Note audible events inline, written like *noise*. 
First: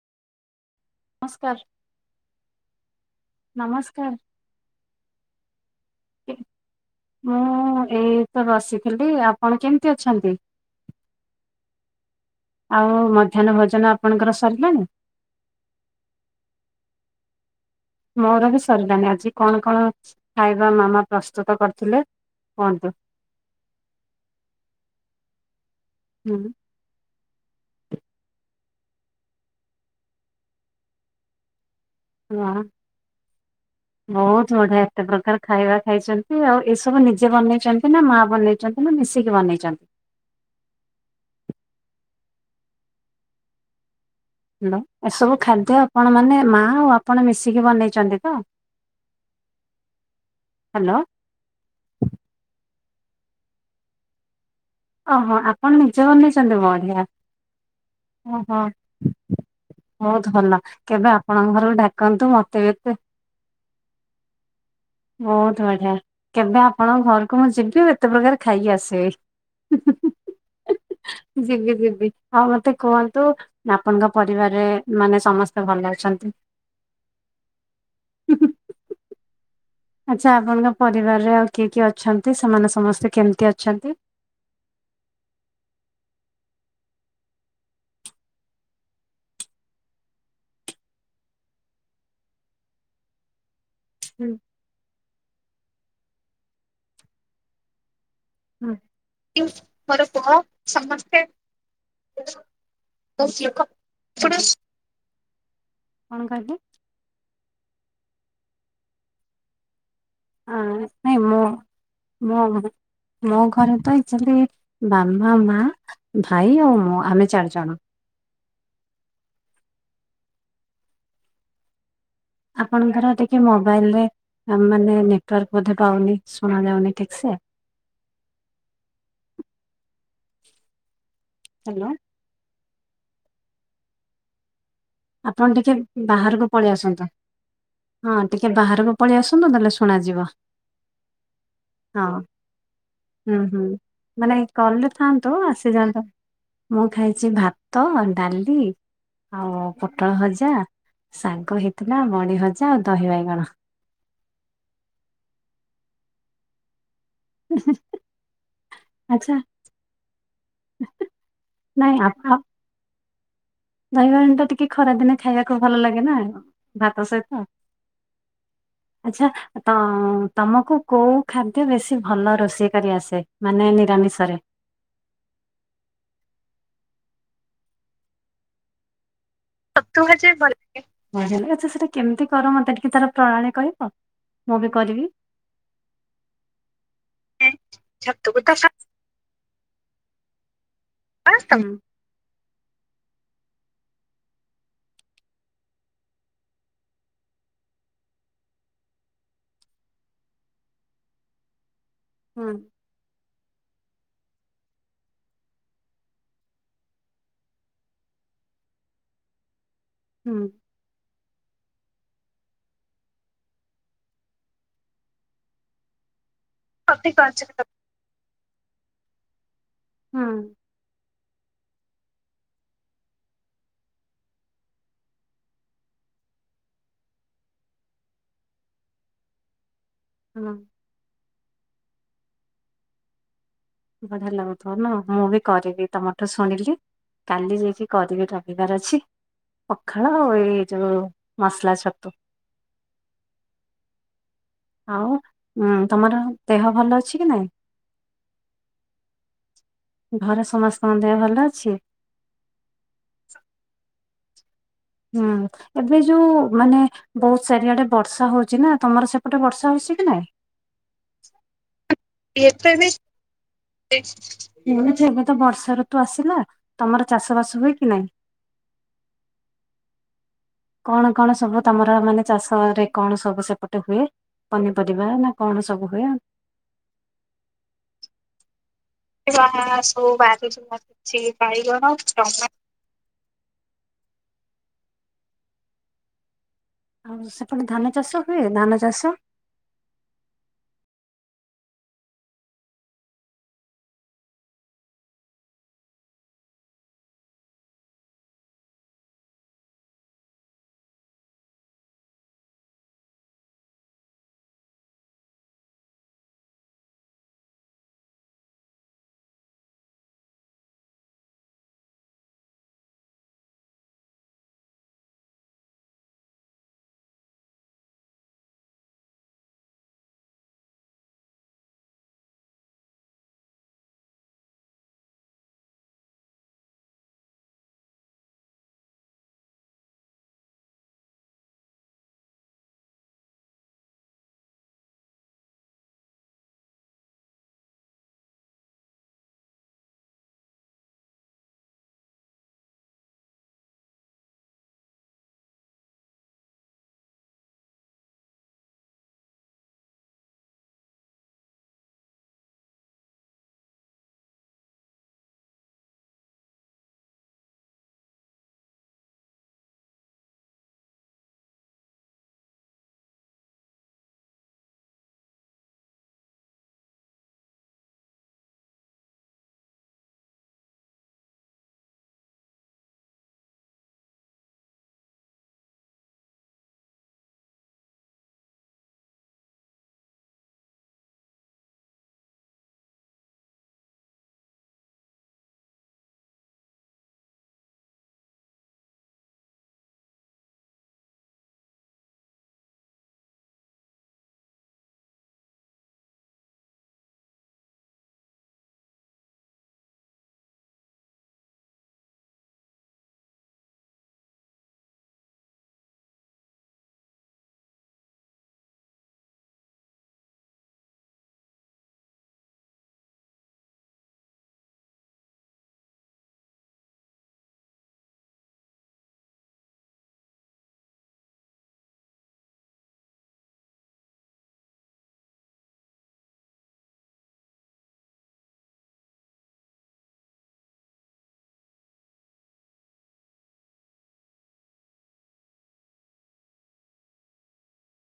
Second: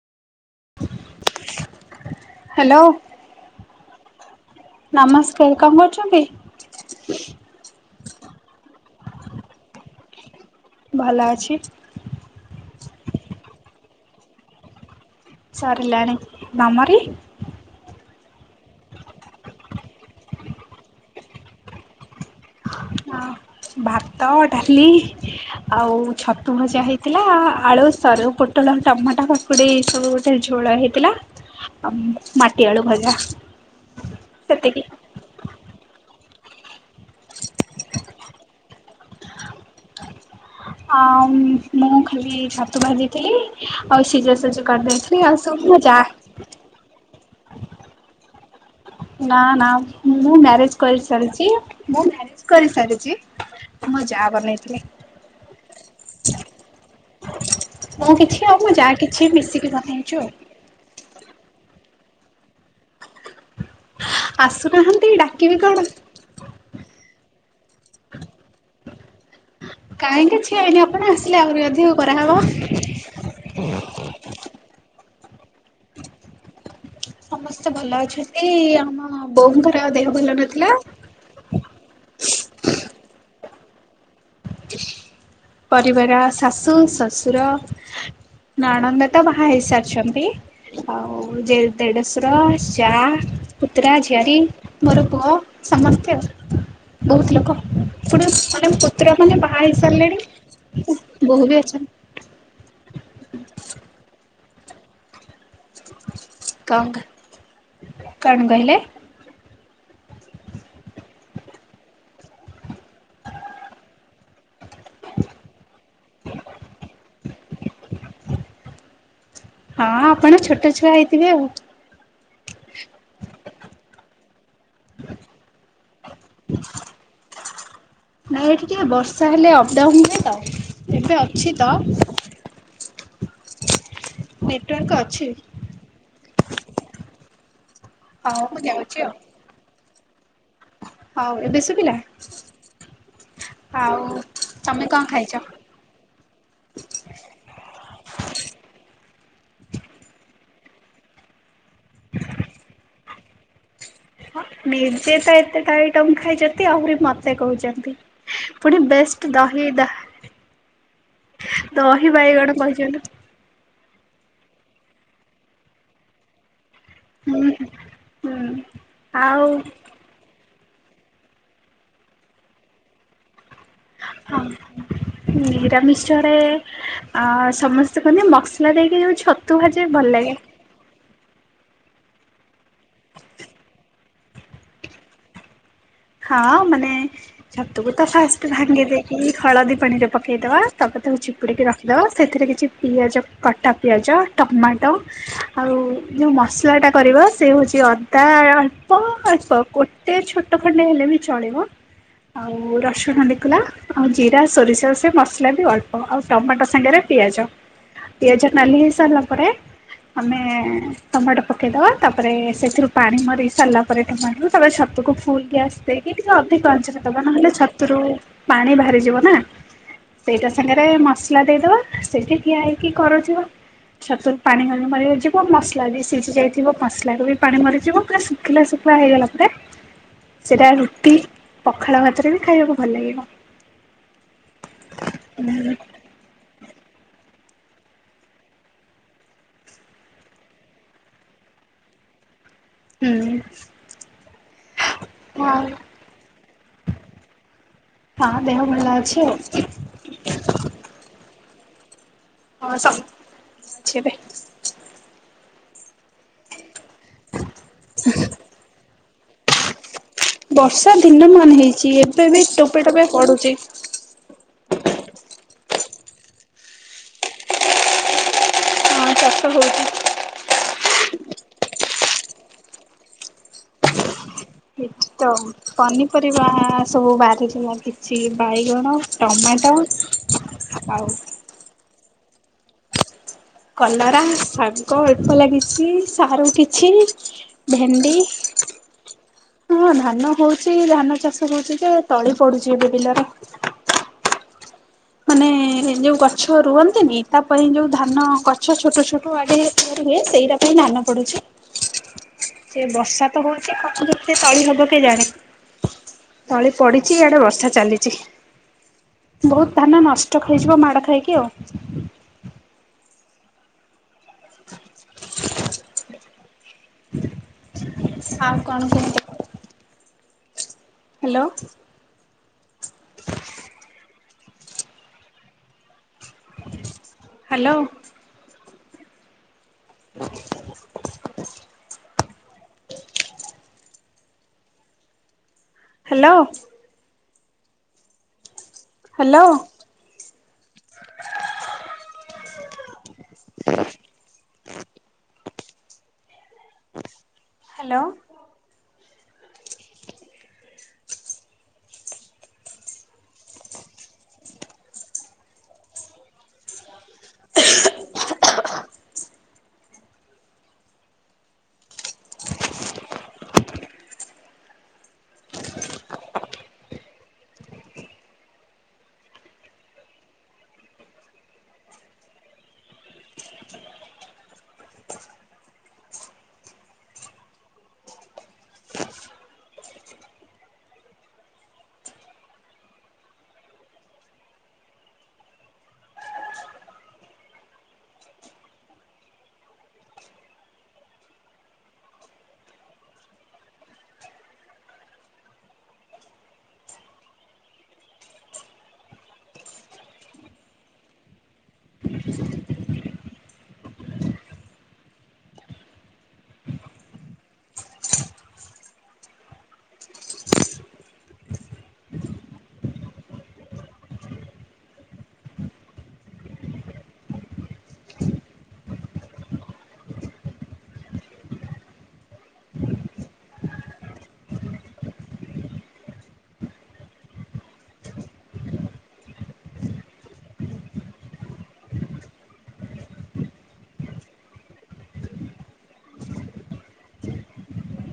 ନମସ୍କାର ହ୍ୟାଲୋ ନମସ୍କାର। ନମସ୍କାର କଣ କରୁଛନ୍ତି? ମୁଁ ଏଇ ତ ବସିଥିଲି। ଆପଣ କେମିତି ଅଛନ୍ତି। ଭଲ ଅଛି। ଆଉ, ମଧ୍ୟାହ୍ନ ଭୋଜନ ଆପଣଙ୍କର ସରିଲାଣିି। ସାରିଲଣି ତମରି? ମୋର ବି ସରିଲାନି ।ଆଜି କଣ କଣ ଖାଇବା, ମାମା ପ୍ରସ୍ତୁତ କରିଥିଲେ। କୁହନ୍ତୁ ହଁ, ଭାତ ଡାଲି। ଆଉ, ହୁଁ ଛତୁ ଭଜା ହେଇଥିଲା। ଆଳୁ ସରୁଉ ପଟ ପୋଟଳ, ଟମାଟୋ, କକୁଡି ସବୁ ଗୋଟେ ଝୋଳ ହେଇଥିଲା। ହୁଁ ଆଁ ମାଟି ଆଳୁ ଭଜା ବହୁତ ସେତିକି। ବଢିଆ ଏତେ ପ୍ରକାର ଖାଇବା ଖାଇଛ। ସେ ଆଉ, ଏସବୁ ନିଜେ ବନେଇଛନ୍ତି। ନା ମା ବନେଇଛନ୍ତି ।ନା ମିଶିକି ବନେଇଛନ୍ତି। ଅ ମୁଁ ଖାଲି, ଛତୁ ବାଜିଇଥିଲି। ହ୍ୟାଲୋ ।ଏସବୁ ଖାଦ୍ୟ ଯା ଆପଣ ମାନେ, ମା ଆଉ ଆପଣ ମିଶିକି ବନେଇଛନ୍ତି ତ। ନା, ନା। ମୁଁ ମ୍ୟାରେଜ ହ୍ୟାଲୋ କରିସାରଛି ।ମୁଁ ମ୍ୟାରେଜ କରିସାରଛି। ମୋ ଯାଆ ବନେଇ ଓହୋ ।ଆପଣ ନିଜେ ବନେଇଛନ୍ତି। ବୋଢିଆ। ମୁଁ କିଛି ଆଉ ଓହୋ। ମୋ ଯା କିଛି ମିଶିକି ବନେଇଛୁ ଆଉ ବହୁତ ଭଲ କେବେ ଆପଣଙ୍କ ଘରକୁ ଡାକନ୍ତୁ । ମତେ ବି ଏତେ ଆସ ବହୁତ ବଢିଆ। କେବେ ଆପଣଙ୍କ ଘରକୁ, ମୁଁ ଯିବି। ଏତେ ପ୍ରକାର ଖାଇକି ଆସିବି। କହିଁକି? ଯିବି, ଯିବି। ଆଉ ମତେ କୁହନ୍ତୁ ଆପଣଙ୍କ ପରିବାରରେ ମାନେ ସମସ୍ତେ ଭଲ ଅଛନ୍ତି। ସମସ୍ତେ ଭଲ ଅଛନ୍ତି। ଆମ ବୋଉଙ୍କର ଦେହ ଭଲ ଆଚ୍ଛା ନଥିଲା। ।ଆପଣଙ୍କ ପରିବାରରେ, ଆଉ କିଏ କିଏ ଅଛନ୍ତି। ସେମାନେ ସମସ୍ତେ କେମିତି ଅ ଅଛନ୍ତି। ପରିବାର ଶାଶୁ ଶଶୁର ନଣନ୍ଦ ତ ବାହା ହେଇସାରିଛନ୍ତି। ଆଉ ଦେଢ଼ ଦେଢଶୁର ଯା ପୁତୁରା ହୁଁ ଝିଆରୀ ମୋର ପୁଅ ସମସ୍ତେ ଆଉ ବହୁତ ଲୋକ। ଏପଟେ ହୁଁ। ମାନେ ପୁତୁରାମାନେ ବାହା ମୋର ହେଇସାରିଲେଣି ପୁଅ ସମସ୍ତେ ବହୁତ ଲୋକ ଆପଣ କଣ କହିଲେ? କଣ କଣ କହିଲେ? ହଁ ନାଇ ମୁଁ ମୋ ମୋ ଘରେ ତ ଆଚୁଆଲି ବାବା ମା ଭାଇ ଆଉ ମୁଁ ଆମେ ଚାରିଜଣ। ହଁ ଆପଣ ଛୋଟଛୁଆ ହେଇଥିବେ ଆଉ। ଆପଣଙ୍କର ଟିକେ ମୋବାଇଲରେ ମାନେ ନେଟୱାର୍କ ବୋଧେ ପାଉନି। ଶୁଣାଯାଉନି ଠିକ ସେ ନାଇଁ ଏଠି ଟିକେ ବର୍ଷା ହେଲେ ଅପଡାଉନ ହୁଏ ତ ଏବେ ଅଛି ତ ହ୍ୟାଲୋ ନେଟୱାର୍କ ଅଛି। ଆପଣ ଟିକେ ବାହାରକୁ ପଳେଇ ଆସନ୍ତୁ। ହଁ ହଉ ଟିକେ ମୁଁ ବାହାରକୁ ଯାଉଛି ଆଉ। ପଳେଇ ଆସନ୍ତୁ ଭଲ ସବ୍ ଶୁଣାଯିବ। ହଉ ଏବେ ଶୁଭିଲା? ହଁ ହୁଁ ହୁଁ ଆଉ ମାନେ ତମେ କଲରେ କଣ ଥାଆନ୍ତୁ ଖାଇଛ? ଆସିଯାଆନ୍ତୁ। ମୁଁ ଖାଇଛି ଭାତ ଡାଲି ଆଉ ପୋଟଳ ଭଜା ସାଗ ହେଇ ନିଜେ ତ ଏତେ ଆଇଟମ ଖାଇଛ ଯେତେ ଆହୁରି ମତେ କହୁଛନ୍ତି। ପୁଣି ବେଷ୍ଟ ଆଚ୍ଛା ଦହି ଦା ନାଇଁ ଦହି ଆଉ ବାଇଗଣ କହିଛନ୍ତି। ଦହି ବାଇଗଣ ଟା ଟିକେ ଖରା ଦିନେ ଖାଇବାକୁ ଭଲ ଲାଗେ ନା? ଭାତ ସହିତ ହୁଁ ହୁଁ ଆଚ୍ଛା ଆଉ ତମ ତମକୁ କୋଉ ଖାଦ୍ୟ ବେଶୀଭଲ ରୋଷେଇ କରିଆସେ? ହଁ ହଁ ନିରାମିଷରେ ଆ ଆ ସମସ୍ତେ କହନ୍ତି ମସଲା ଦେଇକି ଯୋଉ ଛ ଛତୁ ଭାଜେ ଭଲ ସେ କେମତି କର ମତେ ଟିକେ ତାର ପ୍ରଣାଳୀ କହିବ? ମୁଁ ବି କରିବି। ହଁ ମାନେ ଛତୁକୁ ତ ଫାଷ୍ଟ ଭାଙ୍ଗି ଦେଇକି ହଳଦୀ ପାଣିରେ ପକେଇଦବା। ତାପରେ ତାକୁ ଚିପୁଡ଼ିକି ହୁଁ ରଖିଦେବା ସେଥିରେ କିଛି ପିଆଜ କଟାପିଆଜ ଟମାଟୋ ଆଉ ଯେଉଁ ମସଲାଟା କରିବ ସେ ହେଉଛି ଅଦା ବା ଅଳ୍ପ ଅଳ୍ପ ଗୋଟେ ଛୋଟ ଖଣ୍ଡେ ହେଲେ ବି ଚଳିବ ହୁଁ ହୁଁ। ଆଉ ରସୁଣ ଦେଇକି ଆଉ ଜିରା ସୋରିଷ ମସଲା ବି ଅଳ୍ପ ଆଉ ଟମାଟୋ ସାଙ୍ଗରେ ପିଆଜ ପିଆଜ ନାଲି ହେଇସାରିଲା ପରେ ଆମେ ହୁଁ ଟମାଟୋ ପକେଇଦବା ତାପରେ ସେଥିରୁ ପାଣି ମରିସାରିଲା ପରେ ଟମାଟୋ ତାପରେ ଛତକୁ ଫୁଲ ଗ୍ୟାସ୍ ଦେଇକି ଟିକେ ଅଧିକ ଆଞ୍ଚରେ ଦବା ନହେଲେ ଛତୁରୁ ପାଣି ବାହାରିଯିବନା ସେଇଟା ସାଙ୍ଗରେ ମସଲା ଦେଇଦବା ସେଇଠି ଠିଆ ହେଇକି କରୁଥିବା ଛତୁରୁ ପାଣି ମରି ମରିଯିବ ମସଲା ବି ସିଝି ଯାଇଥିବ ମସଲାରୁ ବି ପାଣି ମରିଯିବ ପୁରା ଶୁଖିଲା ଶୁଖି ପୁରା ହେଇଗଲା ପରେ ହୁଁ ସେଟା ରୁଟି ପଖାଳ ଭାତରେ ବି ଖାଇବାକୁ ଭଲ ଲାଗିବ। ବଢିଆ ଲାଗୁଥିବ ନା ମୁଁ ବି କରିବି ତମଠୁ ଶୁଣିଲି। କାଲି ଯାଇକି କରିବି ରବିବାର ଅଛି। ପଖାଳ ଏଯୋଉ ମସଲା ଛତୁ। ହୁଁ। ଆଉ ଆଉ ହୁଁ ତମର ଦେହ ଭଲ ଅଛି କି ନାଇଁ? ହଁ ଦେହ ଭଲ ଅଛି ଆଉ ଘରେ ସମସ୍ତଙ୍କ ଦେହ ଭଲ ଅଛି? ହଁ ସମ ଅଛି ଏବେ। ହୁଁ ଏବେ ଯୋଉ ମାନେ। ବହୁତ ଚାରିଆଡେ ବର୍ଷା ହଉଛି ନା ତମର ସେପଟେ ବର୍ଷା ହଉଛି କି ନାଇଁ। ବର୍ଷା ଦିନ ମାନ ହେଇଛି ଏବେ ବି ଟୋପେ ଏତେବି ଟୋପେ ପଡୁଛି ନା ଛୁଆ କୁ ତ ବର୍ଷା । ବର୍ଷା ଋତୁ ଆସିଲା ତମର ଚାଷ ବାସ ହୁଏ କି ନାଇଁ। ଚାଷ ହଉଛି। କଣ କଣ ସବୁ ତମର ମାନେ ଚାଷ ରେ କଣ ସବୁ ସେପଟେ ହୁଏ ପନି ଏଠି ତ ପନିପରିବା ସବୁ ବାହାରି ଥିଲା କିଛି ବାଇଗଣ। ଟମାଟୋ ପରିବା ସବୁ ବାହାରୁଛି ଆଉ ଅଛି ବାଇଗଣ ଟମା କଲରା ଶାଗ ଅଳ୍ପ ଲାଗିଛି ସାରୁ କି ଆଉ କିଛି ସେପଟେ ଧାନ ଚାଷ ଭେଣ୍ଡି। ହୁଏ ଧାନ ଚାଷ ହଁ ଧାନ ହଉଛି ଧାନ ଚାଷ ହଉଛି ଯେ ତଳି ପଡୁଛି ଏବେ ବିଲରେ । ମାନେ ଯୋଉ ଗଛ ରୁଅ ନ୍ତିନି ତା ପାଇଁ ଯୋଉ ଧାନ ଗଛ ଛୋଟ ଛୋଟ ଆଡେ ତିଆରି । ହୁଏ ସେଇଟା ପାଇଁ ଧାନ ପଡୁଛି। ସେ ବର୍ଷା ତ ହଉଛି ପାଖ ପାଖି ରେ ତଳି ହବ କେ ଜାଣି। ତଳି ପଡିଛି ଆଡେ ବର୍ଷା ଚାଲିଛି ବହୁତ। ଧାନ ନଷ୍ଟ ଖାଇଯିବ ମାଡ ଖାଇକି ଆଉ। *unintelligible* ଆଉ କଣ କୁହନ୍ତୁ । ହାଲୋ। ହାଲୋ। *unintelligible* ହାଲୋ। ହାଲୋ। *unintelligible* ହ *unintelligible* ହାଲୋ। *unintelligible*